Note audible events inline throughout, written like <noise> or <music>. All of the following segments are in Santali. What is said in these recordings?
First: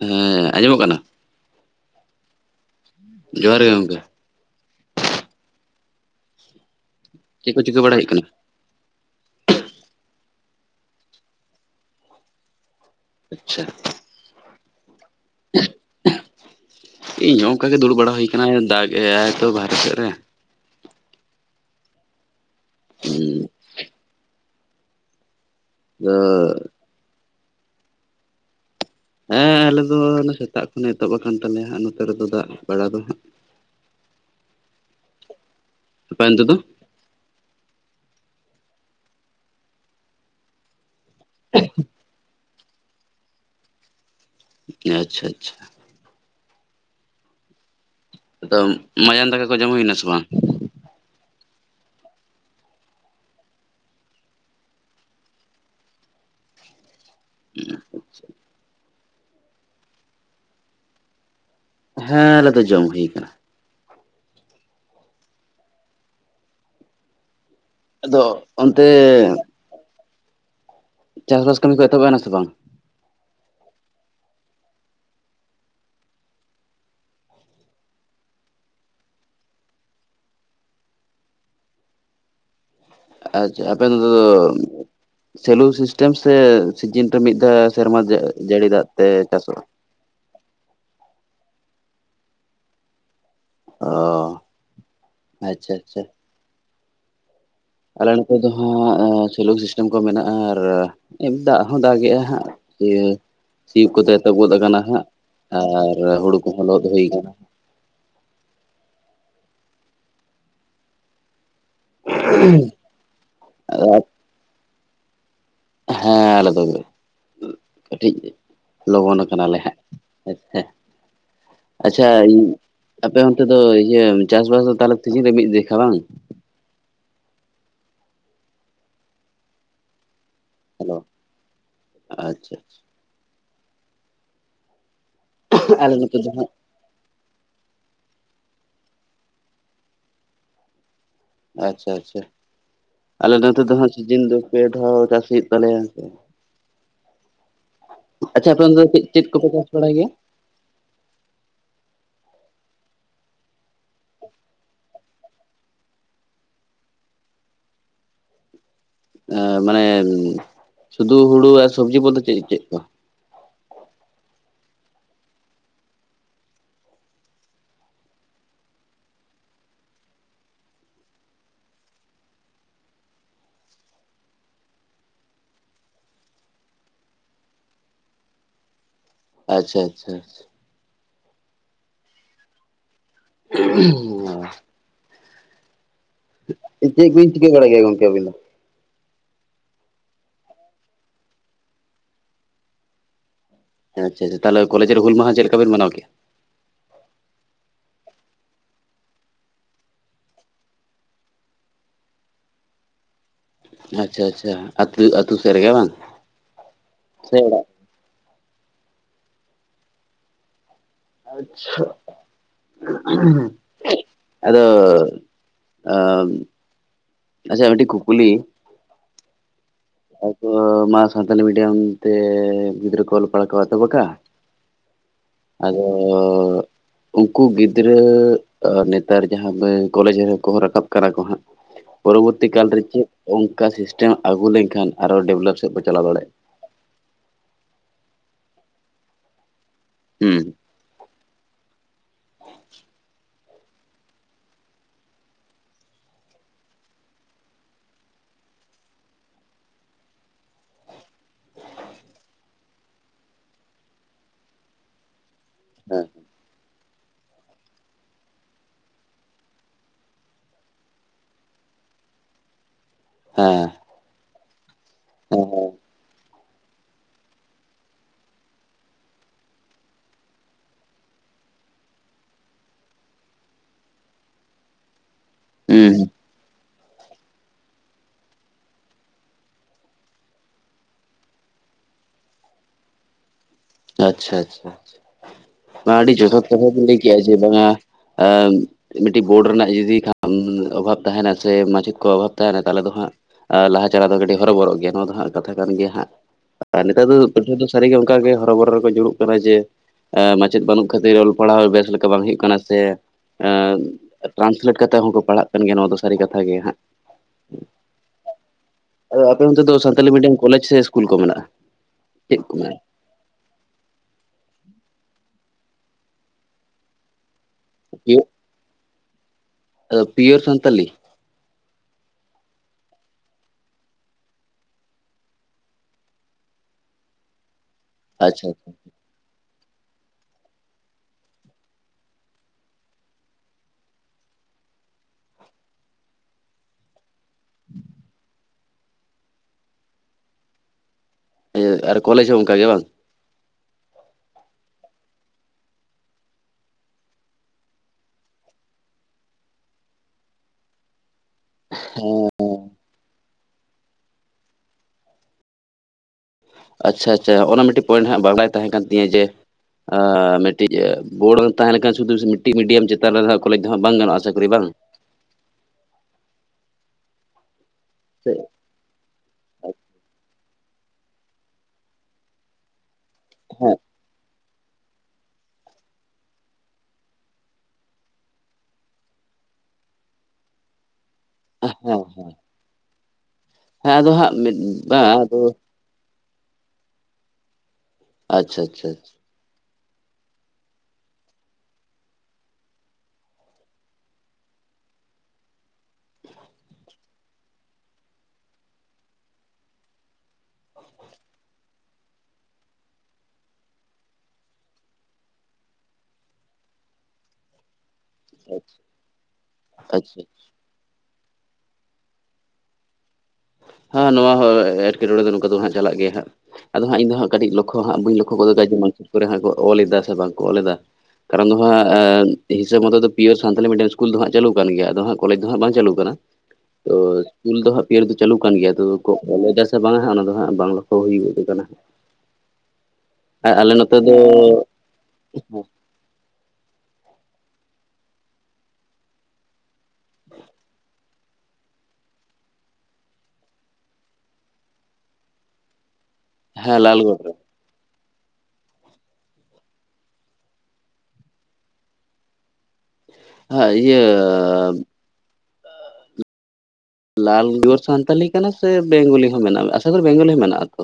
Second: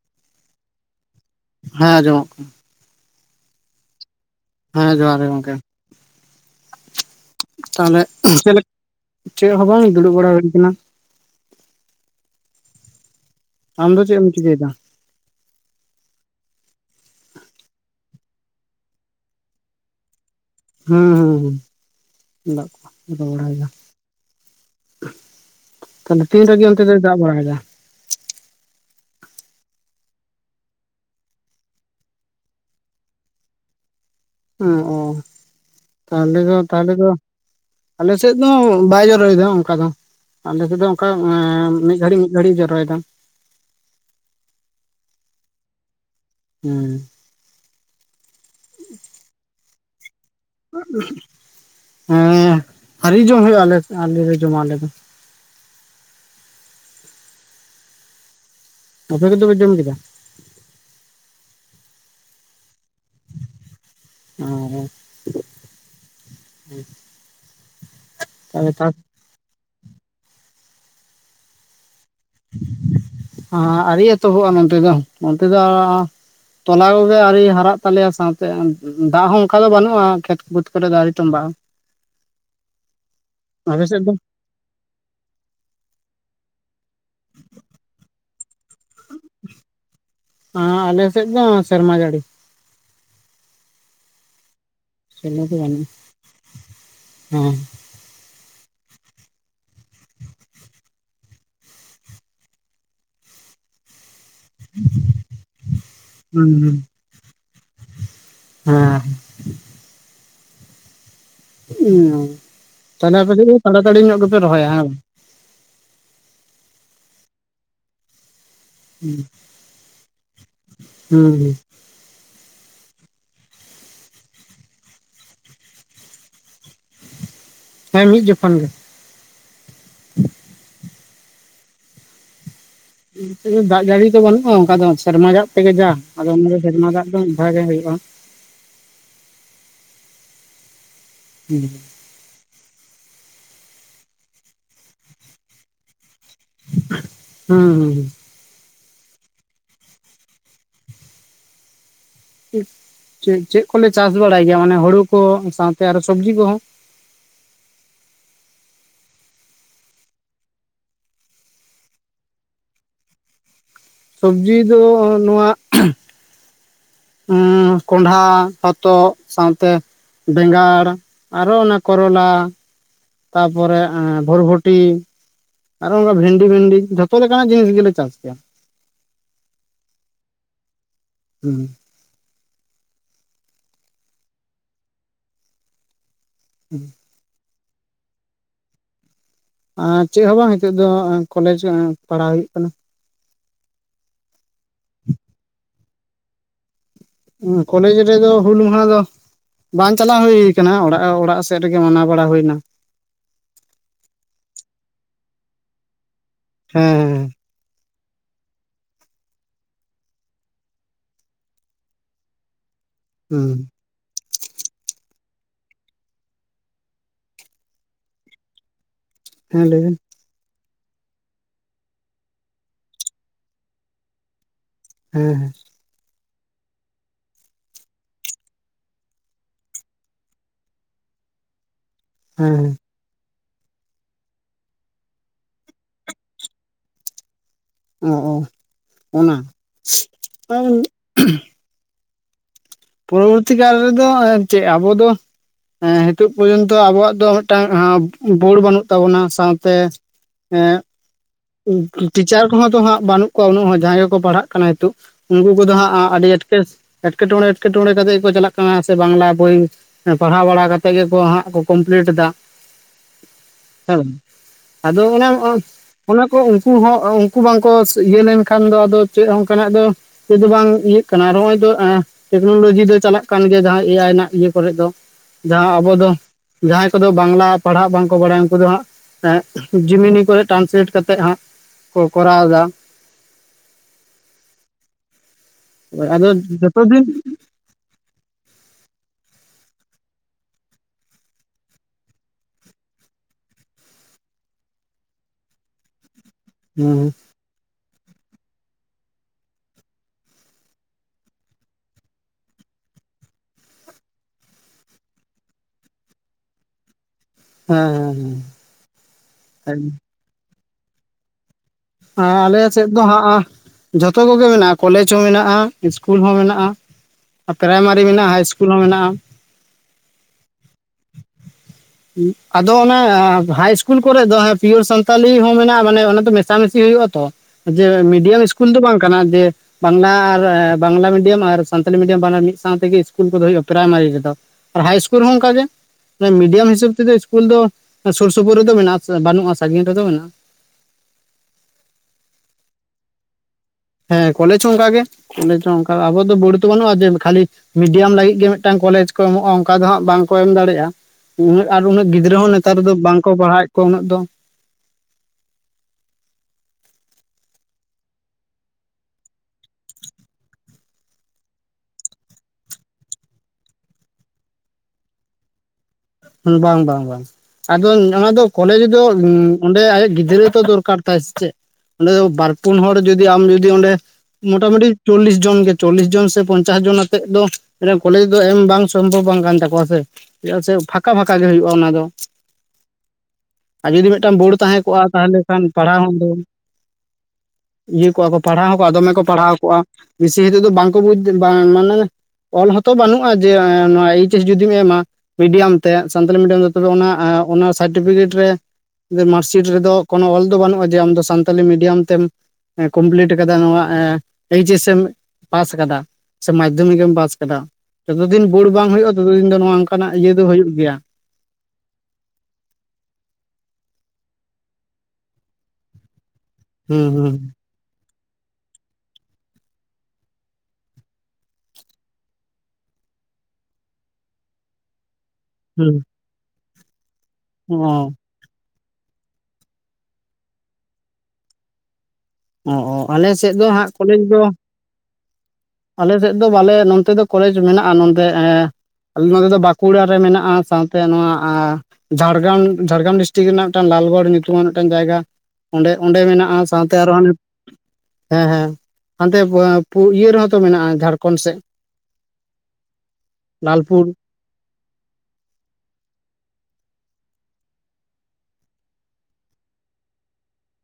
ᱦᱮᱸ ᱟᱸᱡᱚᱢᱚᱜ ᱠᱟᱱᱟ ᱦᱮᱸᱚᱢᱚᱜ ᱡᱚᱦᱟᱨ ᱜᱮ ᱜᱚᱝᱚᱢᱠᱮ ᱦᱮᱸ ᱡᱚᱦᱟᱨ ᱜᱮ ᱜᱚᱝᱠᱮ ᱪᱮᱫ ᱠᱚ ᱪᱤᱠᱟᱹ ᱵᱟᱲᱟᱭ ᱛᱟᱦᱚᱞᱮ ᱦᱩᱭᱩᱜ ᱠᱟᱱᱟ ᱪᱮᱫ ᱞᱮᱠᱟ ᱪᱮᱫ ᱦᱚᱸ ᱵᱟᱝ ᱫᱩᱲᱩᱵ ᱵᱟᱲᱟ ᱦᱳᱭ ᱠᱟᱱᱟ᱾ ᱟᱪᱪᱷᱟ ᱟᱢ ᱫᱚ ᱪᱮᱫ ᱮᱢ ᱪᱤᱠᱟᱹᱭ ᱫᱟ <unintelligible> ᱤᱧ ᱦᱚ ᱚᱱᱠᱟ ᱜᱮ ᱫᱩᱲᱩᱵ ᱵᱟᱲᱟ ᱦᱩᱭ ᱠᱟᱱᱟ ᱫᱟᱜ ᱮ ᱟᱭᱛᱚ ᱵᱟᱨᱦᱨᱮ ᱥᱮᱫ ᱨᱮ ᱦᱩᱸ ᱦᱩᱸ ᱫᱟᱜ ᱟᱫᱚ ᱵᱟᱲᱟᱭᱟ <inaudible> ᱛᱟᱦᱮ ᱛᱤᱱ‌ ᱨᱟᱜᱤ ᱚᱱᱛᱮ ᱫᱚᱭ ᱵᱟᱲᱟᱭ ᱫᱟ ᱦᱮᱸ ᱟᱞᱮ ᱫᱚ ᱥᱮᱛᱟᱜ ᱠᱷᱚᱱᱮ ᱮᱛᱚᱦᱚᱵ ᱟᱠᱟᱱ ᱛᱟᱞᱮᱭᱟ ᱦᱜ ᱱᱚᱛᱮ ᱨᱮᱫᱚ ᱫᱟᱜ ᱵᱟᱲᱟ ᱫᱚ ᱦᱟᱸᱜ᱾ ᱚᱸ ᱚ ᱟᱯᱮ ᱛᱟᱦᱞᱮ ᱚᱱᱛᱮ ᱫᱚ ᱛᱟᱦᱚᱞᱮ ᱫᱚ ᱟᱞᱮᱥᱮᱫ ᱫᱚ ᱵᱟᱭ ᱡᱚᱨᱚᱭᱮᱫᱟ ᱚᱱᱠᱟ ᱫᱚ ᱟᱞᱮᱥᱮᱫᱚ ᱚᱱᱠᱟ ᱢᱤᱹᱜ ᱜᱷᱟᱲᱤᱡ ᱢᱤ. ᱜ ᱜᱷᱟᱟᱹᱲᱤᱡ ᱡᱚᱨᱚᱭᱮᱫᱟ ᱟᱪᱷᱟ ᱟᱪᱪᱷᱟ ᱦᱮᱸ ᱟᱫᱚ ᱢᱟᱭᱟᱱ ᱫᱟᱠᱟ ᱠᱚ ᱡᱚᱢ ᱦᱩᱭᱱᱟ ᱥᱮ ᱵᱟᱝ ᱦᱮᱸ ᱟᱭᱨᱤ ᱡᱚᱢ ᱦᱩᱭᱩᱜᱼᱟ ᱟᱞᱮᱞ ᱞᱮ ᱡᱚᱢᱟ ᱟᱞᱮ ᱫᱚ <unintelligible> ᱟᱯᱮ ᱠᱚᱫᱚ ᱯᱮ ᱡᱚᱢ ᱠᱮᱫᱟ ᱦᱮᱸ ᱟᱞᱮ ᱫᱚ ᱡᱚᱢ ᱦᱩᱭ ᱟᱠᱟᱱᱟ᱾ ᱚ ᱦᱮᱸ <inaudible> ᱟᱫᱚ ᱚᱱᱛᱮ ᱪᱟᱥᱵᱟᱥ ᱠᱟᱹᱢᱤ ᱠᱚ ᱮᱛᱚᱵᱱᱟ ᱥᱮ ᱵᱟᱝ? ᱟᱹ ᱟᱹᱣᱨᱤ ᱮᱛᱚᱵᱚᱜᱼᱟ ᱱᱚᱱᱛᱮ ᱫᱚ ᱚᱱᱛᱮ ᱫᱚ? ᱛᱚᱞᱟ ᱠᱚᱜᱮ ᱟᱣᱨᱤ ᱦᱟᱨᱟᱜ ᱛᱟᱞᱮᱭᱟ ᱫᱟᱜ ᱦᱚᱸ ᱚᱱᱠᱟ ᱫᱚ ᱵᱟᱹᱱᱩᱜᱼᱟ ᱠᱷᱮᱛ ᱵᱟᱹᱛ ᱠᱚᱨᱮ ᱫᱚᱜ ᱟᱣᱨᱤ ᱛᱚᱸᱵᱟᱜᱼᱟ ᱟᱪᱪᱷᱟ ᱟᱯᱮ ᱫᱚ ᱥᱮᱞᱩ ᱥᱤᱥᱴᱮᱢ ᱥᱮ? ᱥᱤᱡᱤᱱ ᱨᱮ ᱢᱤᱫ ᱫᱷᱟᱣ ᱥᱮᱨᱢᱟ ᱡᱟᱹᱲᱤ ᱫᱟᱜ ᱛᱮ ᱪᱟᱥᱚᱜᱼᱟ ᱟᱞᱮ ᱥᱮᱫ ᱫᱚ ᱥᱮᱨᱢᱟ ᱡᱟᱹᱲᱤ᱾ ᱚᱸ ᱥᱮᱞᱚ. ᱫᱚ ᱵᱟᱱᱩᱜ ᱟ ᱦᱮᱸ ᱟᱞᱮ ᱱᱚᱛᱮ ᱫᱚ ᱦᱟᱸᱜ ᱥᱮᱞᱳ ᱥᱤᱥᱴᱮᱢ ᱠᱚ ᱢᱮᱱᱟᱜᱼᱟ ᱟᱨ ᱮᱢᱱᱤ ᱫᱟᱜ ᱦᱚᱸ ᱫᱟᱜᱮᱜᱼᱟ ᱦᱟᱸᱜ ᱤᱭᱟᱹ ᱥᱤᱭᱜ ᱠᱚᱛᱮ <unintelligible> ᱟᱠᱟᱱᱟ ᱦᱟᱸᱜ ᱟᱨ ᱦᱩᱲᱩ ᱠᱚᱦᱚᱸ ᱦᱮᱸ ᱞᱚᱫ ᱦᱩᱭ ᱟᱠᱟᱱᱟ᱾ ᱦᱮᱸ ᱦᱸ ᱛᱟᱦᱞᱮ ᱟᱯᱮ ᱫᱚ ᱛᱟᱲᱟᱻᱛᱟᱲᱤ ᱧᱚᱜ ᱜᱮᱯᱮ ᱨᱚᱦᱚᱭᱟ ᱦᱮᱸ ᱦᱮᱸ ᱟᱞᱮ ᱫᱚᱞᱮ ᱠᱟᱹᱴᱤᱡ ᱞᱚᱜᱚᱱ ᱟᱠᱟᱱᱟᱞᱮ ᱦᱟᱸᱜ <inaudible> ᱦᱮᱥᱮ᱾ ᱦᱩᱸ ᱟᱪᱟᱷᱟ, ᱟᱯᱮ ᱚᱱᱛᱮ ᱫᱚ ᱤᱭᱟᱹ ᱪᱟᱥᱵᱟᱥ ᱫᱚ ᱛᱟᱦᱚᱞᱮ ᱛᱤᱡᱤ ᱫᱷᱟᱹᱵᱤᱡ ᱫᱮᱠᱷᱟ ᱵᱟᱝ ᱾ ᱦᱮᱸ ᱢᱤᱫ ᱡᱚᱠᱷᱚᱱ ᱜᱮ᱾ ᱦᱮᱞᱳ <inaudible> ᱟᱪᱪᱷᱟ ᱟᱪᱪᱦᱟ᱾ ᱱᱚᱛᱮ ᱫᱚ ᱫᱟᱜ ᱡᱟᱹᱲᱤ ᱫᱚ ᱵᱟᱹᱱᱩᱜᱼᱟ, ᱚᱱᱠᱟ ᱫᱚ ᱥᱮᱨᱢᱟ ᱫᱟᱜ ᱛᱮᱜᱮ ᱡᱟ ᱟᱞᱮ ᱱᱚᱛᱮ ᱾ ᱫᱚ ᱟᱫᱚ ᱦᱟᱸᱜ ᱚᱱᱮ ᱥᱮᱨᱢᱟ ᱫᱟᱜ ᱫᱚ ᱢᱤᱫ ᱫᱷᱟᱣ ᱜᱮ ᱦᱩᱭᱩᱜᱼᱟ᱾ ᱦᱩᱸ ᱟᱪᱪᱷᱟ ᱟᱪᱪᱷᱟ, ᱟᱞᱮ ᱫᱚ ᱱᱚᱛᱮ ᱫᱚ ᱦᱟᱸᱜ ᱥᱤᱡᱤᱱ ᱫᱚ ᱯᱮ ᱫᱷᱟᱣ ᱪᱟᱥ ᱦᱩᱭᱩᱜ ᱛᱟᱞᱮᱭᱟ, ᱦᱮᱸ ᱥᱮ᱾ ᱦᱩᱸ ᱦᱩᱸ ᱦᱩᱸ ᱾ ᱟᱪᱪᱷᱟ, ᱟᱯᱮ ᱚᱱᱛᱮ ᱫᱚ ᱪᱮᱫ ᱪᱮᱫ ᱠᱚᱯᱮ ᱪᱟᱥ ᱵᱟᱲᱟᱭ ᱜᱮᱭᱟ? ᱪᱮᱫ ᱪᱮᱫ ᱠᱚᱞᱮ ᱪᱟᱥ ᱵᱟᱲᱟᱭ ᱜᱮᱭᱟ, ᱢᱟᱱᱮ ᱦᱩᱲᱩ ᱠᱚ ᱥᱟᱶᱛᱮ ᱟᱨᱦᱚᱸ ᱥᱚᱵᱽᱡᱤ ᱠᱚᱦᱚᱸ᱾ ᱟᱹ ᱢᱟᱱᱮ ᱥᱩᱫᱷᱩ ᱦᱩᱲᱩ ᱟᱨ ᱥᱚᱵᱽᱡᱤ ᱠᱚᱫᱚ ᱪᱮᱫᱼᱪᱮᱫ ᱠᱚ? ᱥᱚᱵᱽᱡᱤ ᱫᱚ ᱱᱚᱣᱟ᱾ ᱦᱩᱸ, ᱠᱚᱱᱰᱷᱟ ᱦᱚᱛᱚᱫ ᱥᱟᱶᱛᱮ ᱵᱮᱸᱜᱟᱲ ᱟᱨᱦᱚᱸ ᱚᱱᱟ ᱠᱚᱨᱚᱞᱟ᱾ ᱛᱟᱯᱚᱨᱮ ᱵᱷᱚᱨᱵᱷᱚᱴᱤ᱾ ᱟᱨᱦᱚᱸ ᱚᱱᱠᱟ ᱵᱷᱮᱱᱰᱤ ᱵᱷᱮᱱᱰᱤ ᱡᱚᱛᱚ ᱞᱮᱠᱟᱱᱟᱜ ᱡᱤᱱᱤᱥ ᱜᱮᱞᱮ ᱪᱟᱥ ᱠᱮᱭᱟ᱾ ᱟᱪᱪᱷᱟ ᱟᱪᱪᱷᱟ ᱾ ᱦᱩᱸ᱾ <unintelligible> ᱚ ᱪᱮ ᱪᱮᱫ ᱠᱚᱵᱮᱱ ᱪᱤᱠᱟᱹ ᱵᱟᱲᱟᱭ ᱜᱮᱭᱟ ᱜᱚᱢᱠᱮ ᱟᱵᱮᱱ ᱫᱚ? ᱟᱨ ᱪᱮᱫ ᱦᱚᱸ ᱵᱟᱝ ᱱᱤᱛᱚᱜ ᱫᱚ ᱟᱺ ᱠᱚᱞᱮᱡᱽ ᱟᱺ ᱯᱟᱲᱦᱟᱣ ᱦᱩᱭᱩᱜ ᱠᱟᱱᱟ᱾ ᱟᱪᱪᱷᱟ ᱟᱪᱪᱷᱟ, ᱛᱟᱦᱞᱮ ᱠᱚᱞᱮᱡᱽ ᱨᱮ ᱦᱩᱞ ᱢᱟᱦᱟ ᱪᱮᱫ ᱞᱮᱠᱟ ᱵᱮᱱ ᱢᱟᱱᱟᱣ ᱠᱮᱜᱼᱟ? ᱩᱸ ᱠᱚᱞᱮᱡᱽ ᱨᱮᱫᱚ ᱦᱩᱞ ᱢᱟᱦᱟ ᱫᱚ ᱵᱟᱝ ᱪᱟᱞᱟᱣ ᱦᱩᱭ ᱟᱠᱟᱱᱟ ᱚᱲᱟᱜ, ᱚᱲᱟᱜ ᱥᱮᱫ ᱨᱮᱜᱮ ᱢᱟᱱᱟᱣ ᱵᱟᱲᱟ ᱦᱩᱭ ᱮᱱᱟ᱾ ᱟᱪᱪᱷᱟ ᱟᱪᱪᱷᱟ, ᱟᱹᱛᱩ ᱥᱮᱫ ᱨᱮᱜᱮ ᱵᱟᱝ? ᱦᱮᱸ ᱦᱮᱸ ᱦᱮᱸ ᱾ ᱥᱮ ᱚᱲᱟᱜ ᱨᱮ᱾ ᱟᱪᱪᱷᱟ ᱦᱩᱸ <inaudible> ᱟᱫᱚ <inaudible> ᱟᱹ ᱟᱪᱪᱷᱟ, ᱢᱤᱫᱴᱤᱡ ᱠᱩᱠᱞᱤ᱾ ᱦᱮᱸ, ᱞᱟᱹᱭ ᱵᱮᱱ? ᱟᱠᱚ ᱢᱟ ᱥᱟᱱᱛᱟᱞᱤ ᱢᱤᱰᱤᱭᱟᱢ ᱛᱮ ᱜᱤᱫᱽᱨᱟᱹ ᱠᱚ ᱚᱞᱚᱜ ᱯᱟᱲᱦᱟᱣ ᱠᱚ ᱮᱛᱦᱚᱵ ᱟᱠᱟᱫᱟ᱾ ᱦᱮᱸ᱾ ᱟᱫᱚ ᱩᱱᱠᱩ ᱜᱤᱫᱽᱨᱟᱹ ᱟᱹ ᱱᱮᱛᱟᱨ ᱡᱟᱦᱟᱸ ᱠᱚᱞᱮᱡᱽ ᱨᱮᱠᱚ ᱨᱟᱠᱟᱵ ᱠᱟᱱᱟ ᱠᱚ ᱦᱟᱸᱜ᱾ ᱯᱚᱨᱚᱵᱚᱨᱛᱤ ᱦᱮᱸ ᱠᱟᱞᱨᱮ ᱪᱮᱫ ᱚᱱᱠᱟ ᱥᱤᱥᱴᱮᱢ ᱟᱹᱜᱩ ᱞᱮᱱᱠᱷᱟᱱ ᱟᱨᱦᱚᱸ ᱰᱮᱵᱷᱞᱚᱯ ᱥᱮᱫ ᱵᱚ ᱪᱟᱞᱟᱣ ᱫᱟᱲᱮᱭᱟᱜᱼᱟ? ᱚ <unintelligible> ᱚᱱᱟ, ᱦᱩᱸ <unintelligible> ᱯᱚᱨᱚᱵᱚᱨᱛᱤ ᱠᱟᱞ ᱨᱮᱫᱚ ᱪᱮᱫ ᱟᱵᱚ ᱫᱚᱼᱼ ᱦᱮᱸ, ᱱᱤᱛᱚᱜ ᱯᱚᱨᱡᱚᱱᱛᱚ ᱟᱵᱚᱣᱟᱜ ᱫᱚ ᱢᱤᱫᱴᱟᱝ ᱵᱳᱨᱰ ᱵᱟᱹᱱᱩᱜ ᱛᱟᱵᱚᱱᱟ ᱥᱟᱶᱛᱮᱼᱼ ᱦᱮᱸ, ᱴᱤᱪᱟᱨ ᱠᱚᱦᱚᱸ ᱛᱚ ᱦᱟᱸᱜ ᱵᱟᱹᱱᱩᱜ ᱠᱚᱣᱟ ᱩᱱᱟᱹᱜ, ᱡᱟᱦᱟᱸᱭ ᱜᱮᱠᱚ ᱯᱟᱲᱦᱟᱜ ᱠᱟᱱᱟ ᱱᱤᱛᱚᱜᱼᱼ ᱩᱱᱠᱩ ᱠᱚᱫᱚ ᱦᱟᱸᱜ ᱦᱮᱸ ᱟᱹᱰᱤ ᱮᱴᱠᱮᱥ ᱮᱴᱠᱮᱴᱚᱬᱮ ᱮᱴᱠᱮᱴᱚᱬᱮ ᱠᱟᱛᱮ ᱜᱮ ᱠᱚ ᱪᱟᱞᱟᱜ ᱠᱟᱱᱟ ᱥᱮ ᱵᱟᱝᱞᱟ ᱵᱳᱭᱼᱼ ᱯᱟᱲᱦᱟᱣ ᱵᱟᱲᱟ ᱠᱟᱛᱮᱜ ᱜᱮᱠᱚ ᱦᱟᱸᱜ ᱠᱚ ᱠᱚᱢᱯᱤᱞᱤᱴ ᱮᱫᱟ ᱾ ᱦᱮᱸ, ᱦᱮᱸ ᱟᱫᱚ ᱚᱱᱮ ᱚᱝᱼᱼ ᱚᱱᱟ ᱠᱚ ᱩᱱᱠᱩ ᱦᱚᱸ ᱟᱺ ᱩᱱᱠᱩ ᱵᱟᱝᱠᱚ ᱤᱭᱟᱹ ᱞᱮᱱᱠᱷᱟᱱ ᱫᱚ ᱟᱫᱚ ᱪᱮᱫ ᱚᱱᱠᱟᱱᱟᱜ ᱫᱚ ᱥᱮ ᱫᱚ ᱵᱟᱝ ᱤᱭᱟᱹᱜ ᱠᱟᱱᱟ ᱱᱚᱜᱚᱭ ᱫᱚ ᱮᱸ ᱴᱮᱠᱱᱳᱞᱚᱡᱤ ᱫᱚ ᱪᱟᱞᱟᱜ ᱠᱟᱱ ᱜᱮᱭᱟ, ᱡᱟᱦᱟᱸ ᱮ ᱟᱭ ᱨᱮᱱᱟᱜ ᱤᱭᱟᱹ ᱠᱚᱨᱮ ᱫᱚ᱾ ᱡᱟᱦᱟᱸ ᱟᱵᱚ ᱦᱩᱸ ᱫᱚ ᱡᱟᱦᱟᱸᱭ ᱠᱚᱫᱚ ᱵᱟᱝᱜᱽᱞᱟ ᱯᱟᱲᱦᱟᱜ ᱵᱟᱝᱠᱚ ᱵᱟᱰᱟᱭᱟ ᱩᱱᱠᱩ ᱫᱚ ᱦᱟᱸᱜ ᱦᱮᱸᱡᱤᱢᱤᱱᱤ ᱠᱚᱨᱮ ᱴᱨᱟᱱᱥᱞᱮᱴ ᱠᱟᱛᱮᱫ ᱦᱟᱸᱜ ᱠᱚ ᱠᱚᱨᱟᱣ ᱮᱫᱟ᱾ ᱟᱪᱪᱷᱟ, ᱟᱪᱪᱷᱟ, ᱟᱹᱰᱤ ᱟᱫᱚ ᱡᱚᱛᱷᱟᱛ ᱠᱟᱛᱷᱟ ᱡᱚᱛᱚ ᱵᱮᱱ ᱞᱟᱹᱭ ᱫᱤᱱ ᱠᱮᱫᱼᱟ ᱡᱮ ᱵᱟᱝ-ᱟ, ᱮᱸᱼᱼ ᱢᱤᱫᱴᱤᱡ ᱵᱳᱨᱰ ᱨᱮᱱᱟᱜ ᱡᱩᱫᱤ ᱚᱵᱷᱟᱵᱽ ᱛᱟᱦᱮᱸᱱᱟ ᱥᱮ ᱢᱟᱪᱮᱫ ᱠᱚᱣᱟᱜ ᱚᱵᱷᱟᱵᱽ ᱛᱟᱦᱮᱸᱱᱟ ᱛᱟᱦᱚᱞᱮ ᱫᱚ ᱦᱟᱸᱜ ᱞᱟᱦᱟ ᱪᱟᱞᱟᱣ ᱫᱚ ᱠᱟᱹᱴᱤᱢ ᱦᱚᱨᱚᱵᱚᱨᱚᱜ ᱜᱮᱭᱟ, ᱱᱚᱣᱟ ᱫᱚ ᱦᱟᱸᱜ ᱠᱟᱛᱷᱟ ᱠᱟᱱ ᱜᱮᱭᱟ ᱦᱟᱸᱜ᱾ ᱟᱨ ᱦᱮᱸ ᱱᱮᱛᱟᱨ ᱫᱚ ᱠᱟᱛᱷᱟ ᱫᱚ ᱥᱟᱹᱨᱤᱜᱮ ᱚᱱᱠᱟ ᱜᱮ ᱦᱚᱨᱚᱵᱚᱨᱚ ᱨᱮᱠᱚ ᱡᱩᱲᱩᱜ ᱠᱟᱱᱟ ᱡᱮ ᱟᱨ ᱢᱟᱪᱮᱫ ᱵᱟᱹᱱᱩᱜ ᱠᱷᱟᱹᱛᱤᱨ ᱚᱞ-ᱯᱟᱲᱦᱟᱣ ᱵᱮᱥ ᱞᱮᱠᱟ ᱵᱟᱝ ᱦᱩᱭᱩᱜ ᱠᱟᱱᱟ ᱥᱮ ᱟᱨ ᱴᱨᱟᱱᱥᱞᱮᱴ ᱠᱟᱛᱮᱫ ᱦᱚᱸᱠᱚ ᱯᱟᱲᱦᱟᱜ ᱠᱟᱱ ᱜᱮᱭᱟ ᱱᱚᱣᱟ ᱫᱚ ᱥᱟᱹᱨᱤ ᱠᱟᱛᱷᱟ ᱜᱮ ᱦᱟᱸᱜ ᱦᱮᱸ <unintelligible> ᱚ ᱟᱯᱮ ᱚᱱᱛᱮ ᱫᱚ ᱦᱮᱸ ᱥᱟᱱᱛᱟᱞᱤ ᱢᱤᱰᱤᱭᱟᱹᱢ ᱠᱚᱞᱮᱡᱽ ᱥᱮ ᱤᱥᱠᱩᱞ ᱠᱚ ᱢᱮᱱᱟᱜᱼᱟ ᱟ ᱪᱮᱫ ᱠᱚ ᱟᱞᱮ ᱢᱮᱱᱟᱜᱼᱟ? ᱥᱮᱫ ᱫᱚ ᱦᱟᱸᱜ ᱡᱷᱚᱛᱚ ᱠᱚᱜᱮ ᱢᱮᱱᱟᱜᱼᱟ ᱠᱚᱞᱮᱡᱽ ᱦᱚᱸ ᱢᱮᱱᱟᱜᱼᱟ ᱤᱥᱠᱩᱞ ᱦᱚᱸ ᱢᱮᱱᱟᱜᱼᱟ ᱯᱨᱟᱭᱢᱟᱹᱨᱤ ᱯᱤᱭᱳ ᱢᱮᱱᱟᱜᱼᱟ ᱦᱟᱭ ᱤᱥᱠᱩᱞ ᱦᱚᱸ ᱢᱮᱱᱟᱜᱼᱟ ᱟᱫᱚ ᱯᱤᱭᱳᱨ ᱥᱟᱱᱛᱟᱞᱤ ᱟᱫᱚ ᱚᱱᱟ ᱦᱟᱭ ᱤᱥᱠᱩᱞ ᱠᱚᱨᱮ ᱫᱚ ᱯᱤᱭᱳᱨ ᱥᱟᱱᱛᱟᱞᱤ ᱦᱚᱸ ᱢᱮᱱᱟᱜᱼᱟ ᱢᱟᱱᱮ ᱚᱱᱟ ᱫᱚ ᱢᱮᱥᱼᱼ ᱪᱟ <unintelligible> ᱢᱤᱥᱤ ᱦᱩᱭᱩᱜᱼᱟ ᱛᱚ ᱡᱮ ᱢᱤᱰᱤᱭᱟᱹᱢ ᱟᱪᱪᱷᱟ ᱟᱪᱪᱷᱟ ᱤᱥᱠᱩᱞ ᱫᱚ ᱵᱟᱝ ᱠᱟᱱᱟ ᱡᱮ ᱵᱟᱝᱞᱟ ᱟᱨ ᱮᱸ ᱵᱟᱝᱞᱟ ᱢᱤᱰᱤᱭᱟᱢ ᱟᱨ ᱥᱟᱱᱛᱟᱞᱤ ᱢᱤᱰᱤᱭᱟᱢ ᱵᱟᱱᱟᱨ ᱢᱤᱫ ᱥᱟᱶᱛᱮᱜᱮ ᱤᱥᱠᱩᱞ ᱠᱚᱫᱚ ᱦᱩᱭᱩᱜᱼᱟ ᱯᱨᱟᱭᱢᱟᱹᱨᱤ ᱨᱮᱫᱚ ᱦᱟᱭ ᱤᱥᱠᱩᱞ ᱨᱮᱦᱚᱸ ᱚᱱᱠᱟᱜᱮ ᱢᱤᱰᱤᱭᱟᱹᱢ ᱦᱤᱥᱟᱹᱵᱽ ᱛᱮᱫᱚ ᱠᱩᱞ ᱫᱚ ᱥᱩᱨ-ᱥᱩᱯᱩᱨ ᱨᱮᱫᱚ ᱢᱮᱱᱟᱜᱼᱟ ᱥᱮ ᱵᱟᱹᱱᱩᱜᱼᱟ ᱥᱟᱺᱜᱤᱧ ᱨᱮᱫᱚ ᱢᱮᱱᱟᱜᱼᱟ <unintelligible> ᱟᱨ ᱠᱚᱞᱮᱡᱽ ᱦᱚᱸ ᱚᱱᱠᱟ ᱜᱮ ᱵᱟᱝ ᱦᱮᱸ ᱠᱚᱞᱮᱡᱽ ᱦᱚᱸ ᱚᱝᱠᱟ ᱜᱮ ᱠᱚᱞᱮᱡᱽ ᱦᱚᱸ ᱚᱱᱠᱟ ᱜᱮ ᱟᱵᱚ ᱫᱚ ᱵᱟᱹᱲ ᱛᱚ ᱵᱟᱹᱱᱩᱜᱼᱟ ᱡᱮ ᱠᱷᱟᱞᱤ ᱢᱤᱰᱤᱭᱟᱢ ᱞᱟᱹᱜᱤᱫ ᱜᱮ ᱢᱤᱫᱴᱟᱝ ᱠᱚᱞᱮᱡᱽ ᱠᱚ ᱮᱢᱚᱜᱼᱟ ᱚᱱᱠᱟ ᱫᱚ ᱦᱟᱸᱜ ᱵᱟᱝ ᱠᱚ ᱮᱢ ᱫᱟᱲᱮᱭᱟᱜᱼᱟ ᱩᱸᱦᱩᱜ ᱟᱨ ᱩᱱᱟᱹᱜ ᱦᱮᱸ ᱜᱤᱫᱽᱨᱟᱹ ᱦᱚᱸ ᱱᱮᱛᱟᱨ ᱫᱚ ᱵᱟᱝ ᱠᱚ ᱯᱟᱲᱦᱟᱣᱮᱫ ᱠᱚᱣᱟ ᱩᱱᱟᱹᱜ ᱫᱚ ᱟᱪᱪᱷᱟ ᱟᱪᱪᱷᱟ ᱚᱱᱟ ᱢᱤᱫᱴᱤᱡ ᱯᱚᱭᱮᱱᱴ ᱦᱟᱸᱜ ᱵᱟᱰᱟᱭ ᱛᱟᱦᱮᱸ ᱠᱟᱱ ᱛᱤᱧᱟᱹ ᱡᱮ ᱟᱻ ᱢᱤᱫᱴᱤᱡ ᱵᱳᱲ ᱛᱟᱦᱮᱸ ᱞᱮᱱᱠᱷᱟᱱ ᱥᱩᱫᱩ ᱢᱤᱫᱴᱤᱡ ᱢᱤᱰᱤᱭᱟᱢ ᱪᱮᱛᱟᱱ ᱨᱮ ᱠᱚᱞᱮᱡᱽ ᱫᱚᱦᱟᱸᱜ ᱵᱟᱝ ᱜᱟᱱᱚᱜᱼᱟ ᱥᱮ ᱪᱟᱹᱠᱨᱤ ᱵᱟᱝ ᱦᱩᱸ ᱵᱟᱝ ᱵᱟᱝ ᱵᱟᱝ ᱟᱫᱚ ᱱᱟᱣᱟ ᱥᱮ ᱫᱚ ᱠᱚᱞᱮᱡᱽ ᱫᱚ ᱩᱻ ᱚᱸᱰᱮ <unintelligible> ᱟᱭᱟᱜ ᱜᱤᱫᱽᱨᱟᱹ ᱛᱚ ᱫᱚᱨᱠᱟᱨ ᱛᱟᱭ ᱥᱮ ᱪᱮᱫ ᱚᱸᱰᱮ ᱫᱚ ᱵᱟᱨ <unintelligible> ᱯᱩᱱ ᱦᱚᱲ ᱡᱩᱫᱤ ᱟᱢ ᱡᱩᱫᱤ ᱦᱮᱸ ᱚᱸᱰᱮ ᱢᱚᱴᱟ ᱢᱩᱴᱤ ᱪᱚᱞᱞᱤᱥ ᱡᱚᱱ ᱜᱮ ᱪᱚᱞᱞᱤᱥ ᱡᱚᱱ ᱥᱮ ᱯᱚᱧᱪᱟᱥ ᱡᱚᱱ ᱟᱛᱮᱫ ᱫᱚ ᱠᱚᱞᱮᱡᱽ ᱫᱚ ᱮᱢ ᱵᱟᱝ ᱥᱚᱢᱵᱷᱚᱵᱽ ᱵᱟᱝ ᱠᱟᱱ ᱛᱟᱠᱚᱣᱟ ᱥᱮ ᱪᱮᱫᱟᱜ ᱥᱮ ᱯᱷᱟᱠᱼᱼ ᱯᱷᱟᱠᱟ ᱯᱷᱟᱠᱟ ᱜᱮ ᱦᱩᱭᱩᱜᱼᱟ ᱚᱱᱟ ᱦᱮᱸ ᱫᱚ, ᱦᱮᱸ ᱟᱨ ᱦᱮᱸ ᱡᱩᱫᱤ ᱟᱫᱚ ᱦᱟᱸᱜ ᱢᱤᱫᱴᱟᱹᱝ ᱵᱳᱲ ᱢᱤᱫ ᱛᱟᱦᱮᱸ ᱵᱟᱝ ᱠᱚᱜᱼᱟ ᱟᱫᱚ ᱛᱟᱦᱮᱞᱮ ᱠᱷᱟᱱ ᱯᱟᱲᱦᱟᱣ ᱦᱚᱸ ᱫᱚ <inaudible> ᱤᱭᱟᱹ ᱠᱚᱜᱼᱟ ᱠᱚ ᱟᱪᱪᱷᱟ ᱯᱟᱲᱦᱟᱣ ᱦᱚᱸᱠᱚ ᱟᱪᱪᱷᱟ ᱫᱚᱢᱮ ᱟᱪᱪᱷᱟ ᱠᱚ ᱯᱟᱲᱦᱟᱣ ᱠᱚᱜᱼᱟ <unintelligible> ᱵᱤᱥᱚᱭ ᱨᱮ ᱫᱚ ᱵᱟᱝᱠᱚ ᱵᱩᱫᱷ <unintelligible> ᱵᱟᱝ ᱢᱟᱱᱮ ᱚᱞ ᱦᱚᱸᱛᱚ ᱵᱟᱹᱱᱩᱜᱼᱟ ᱡᱮ ᱮᱸᱻ ᱱᱚᱣᱟ ᱤ-ᱴᱮᱥᱴ ᱡᱩᱫᱤᱢ ᱮᱢᱟ ᱢᱤᱰᱤᱭᱟᱢ ᱛᱮ ᱥᱟᱱᱛᱟᱞᱤ ᱢᱤᱰᱤᱭᱟᱢ ᱫᱚ ᱛᱚᱵᱮ ᱚᱱᱟ ᱚᱱᱟ ᱥᱟᱨᱴᱤᱯᱷᱤᱠᱮᱴ ᱨᱮ ᱢᱟᱨᱠᱥᱤᱴ ᱨᱮᱫᱚ ᱠᱚᱱᱚ ᱚᱞ ᱫᱚ ᱵᱟᱹᱱᱩᱜᱼᱟ ᱡᱮ ᱟᱢ ᱫᱚ ᱥᱟᱱᱛᱟᱞᱤ ᱢᱤᱰᱤᱭᱟᱹᱢ ᱛᱮᱢ ᱦᱮ ᱠᱚᱢᱯᱞᱤᱴ ᱟᱠᱟᱫᱟ ᱱᱚᱣᱟ ᱮᱻ ᱮᱭᱤᱪ ᱮᱥ ᱮᱢ ᱯᱟᱥ ᱟᱠᱟᱫᱟ ᱥᱮ ᱢᱟᱫᱽᱫᱷᱚᱢᱤᱠ ᱮᱢ ᱯᱟᱥ ᱠᱮᱫᱟ ᱡᱚᱛᱚ ᱫᱤᱱ ᱵᱳᱲ ᱵᱟᱝ ᱦᱩᱭᱩᱜᱼᱟ ᱛᱚᱛᱚ ᱫᱤᱱ ᱫᱚ ᱱᱚᱣᱟᱝᱠᱟᱱᱟᱜ ᱟᱪᱪᱷᱟ ᱤᱭᱟᱹ ᱫᱚ ᱦᱩᱭᱩᱜ ᱜᱮᱭᱟ ᱦᱮᱸ ᱱᱚᱣᱟ ᱦᱚ ᱮᱴᱠᱮᱴᱚᱬᱮ ᱫᱚ ᱱᱚᱝᱠᱟ ᱫᱚ ᱦᱟᱸᱜ ᱪᱟᱞᱟᱜ ᱜᱮᱭᱟ ᱦᱟᱸᱜ ᱟᱫᱚ ᱦᱟᱸᱜ ᱦᱩᱸ ᱤᱧ ᱫᱚ ᱦᱟᱸᱜ ᱦᱩᱸ ᱠᱟᱹᱴᱤᱡᱼᱼ ᱠᱷᱚ ᱦᱟᱸᱜ ᱵᱟᱹᱧ ᱞᱚᱠᱠᱷᱚ ᱜᱚᱫ ᱟᱠᱟᱜᱼᱟ ᱡᱮ ᱢᱟᱨᱥᱤᱴ ᱠᱚᱨᱮ ᱦᱟᱸᱜ ᱠᱚ ᱚᱞ ᱮᱫᱟ ᱥᱮ ᱵᱟᱝᱠᱚ ᱚᱞ ᱮᱫᱟ ᱠᱟᱨᱚᱱ ᱫᱚ ᱦᱟᱸᱜ ᱟᱹᱻ ᱦᱤᱥᱟᱹᱵᱽ ᱢᱚᱛᱚ ᱫᱚ ᱯᱤᱭᱳᱨ ᱥᱟᱱᱛᱟᱞᱤ ᱢᱤᱰᱤᱭᱟᱢ ᱤᱥᱠᱩᱞ ᱫᱚ ᱦᱟᱸᱜ ᱪᱟᱹᱞᱩ ᱠᱟᱱ ᱜᱮᱭᱟ ᱟᱫᱚ ᱦᱟᱸᱜ ᱠᱚᱞᱮᱡᱽ ᱫᱚ ᱦᱟᱸᱜ ᱵᱟᱝ ᱪᱟᱹᱞᱩᱜ ᱦᱩᱸ ᱠᱟᱱᱟ ᱛᱚ ᱤᱥᱠᱩᱞ ᱫᱚ ᱦᱟᱸᱜ ᱚ ᱯᱤᱭᱳᱨ <unintelligible> ᱪᱟᱹᱞᱩᱜ ᱠᱟᱱ ᱜᱮᱭᱟ ᱫᱚ ᱠᱚ ᱠᱚᱞᱮᱡᱟ ᱥᱮ ᱵᱟᱝᱟ ᱚᱱᱟ ᱫᱚ ᱦᱟᱸᱜ ᱵᱟᱝ ᱞᱚᱠᱠᱷᱚ ᱦᱩᱭᱩᱜ ᱠᱟᱱᱟ ᱚ ᱚ ᱟᱨ ᱥᱮᱫ ᱟᱞᱮ ᱦᱟᱸᱜ ᱱᱚᱛᱮ ᱫᱚ <unintelligible> ᱟᱞᱮᱥᱮᱫ ᱫᱚ ᱵᱟᱞᱮ ᱱᱚᱱᱛᱮ ᱫᱚ ᱠᱚᱞᱮᱡᱽ ᱢᱮᱱᱟᱜᱼᱟ ᱱᱚᱰᱮ ᱮᱸᱼᱼ ᱟᱞᱮ ᱱᱚᱛᱮ ᱫᱚ ᱵᱟᱸᱠᱩᱲᱟ ᱨᱮ ᱢᱮᱱᱟᱜᱼᱟ ᱥᱟᱶᱛᱮ ᱱᱚᱣᱟ ᱟᱸᱼᱼ ᱡᱷᱟᱲᱜᱨᱟᱢ ᱡᱷᱟᱲᱜᱨᱟᱢ ᱰᱤᱥᱴᱨᱤᱠ ᱨᱮᱱᱟᱜ ᱢᱤᱫᱴᱟᱝ ᱞᱟᱞᱜᱚᱲ ᱧᱩᱛᱩᱢᱟᱱ ᱢᱤᱫᱴᱟᱝ ᱡᱟᱭᱜᱟ ᱚᱸᱰᱮ ᱚᱸᱰᱮ ᱢᱮᱱᱟᱜ ᱟᱨ ᱦᱮᱸ ᱥᱟᱶᱛᱮ ᱟᱨᱦᱚᱸ ᱞᱟᱞᱜᱚᱲ ᱨᱮ ᱦᱟᱱᱮ ᱦᱮᱸ ᱦᱮᱸ ᱦᱟᱱᱛᱮ ᱟᱸ ᱯᱩ <inaudible> ᱤᱭᱟᱹ ᱨᱮᱦᱚᱸ ᱛᱚ ᱢᱮᱱᱟᱜᱼᱟ ᱡᱷᱟᱨᱠᱷᱚᱸᱰ ᱥᱮᱫ <unintelligible> ᱦᱟᱜ ᱤᱭᱟᱹᱻ ᱞᱟᱞᱯᱩᱨ ᱞᱟᱞ ᱜᱚᱲ ᱥᱟᱱᱛᱟᱞᱤ ᱠᱟᱱᱟ ᱥᱮ ᱵᱮᱝᱜᱚᱞᱤ ᱦᱚᱸ ᱢᱮᱱᱟᱜᱼᱟ ᱟᱥᱟ ᱠᱚᱨᱮ ᱵᱮᱝᱜᱚᱞᱤ ᱦᱚᱸ ᱢᱮᱱᱟᱜᱼᱟ ᱛᱚ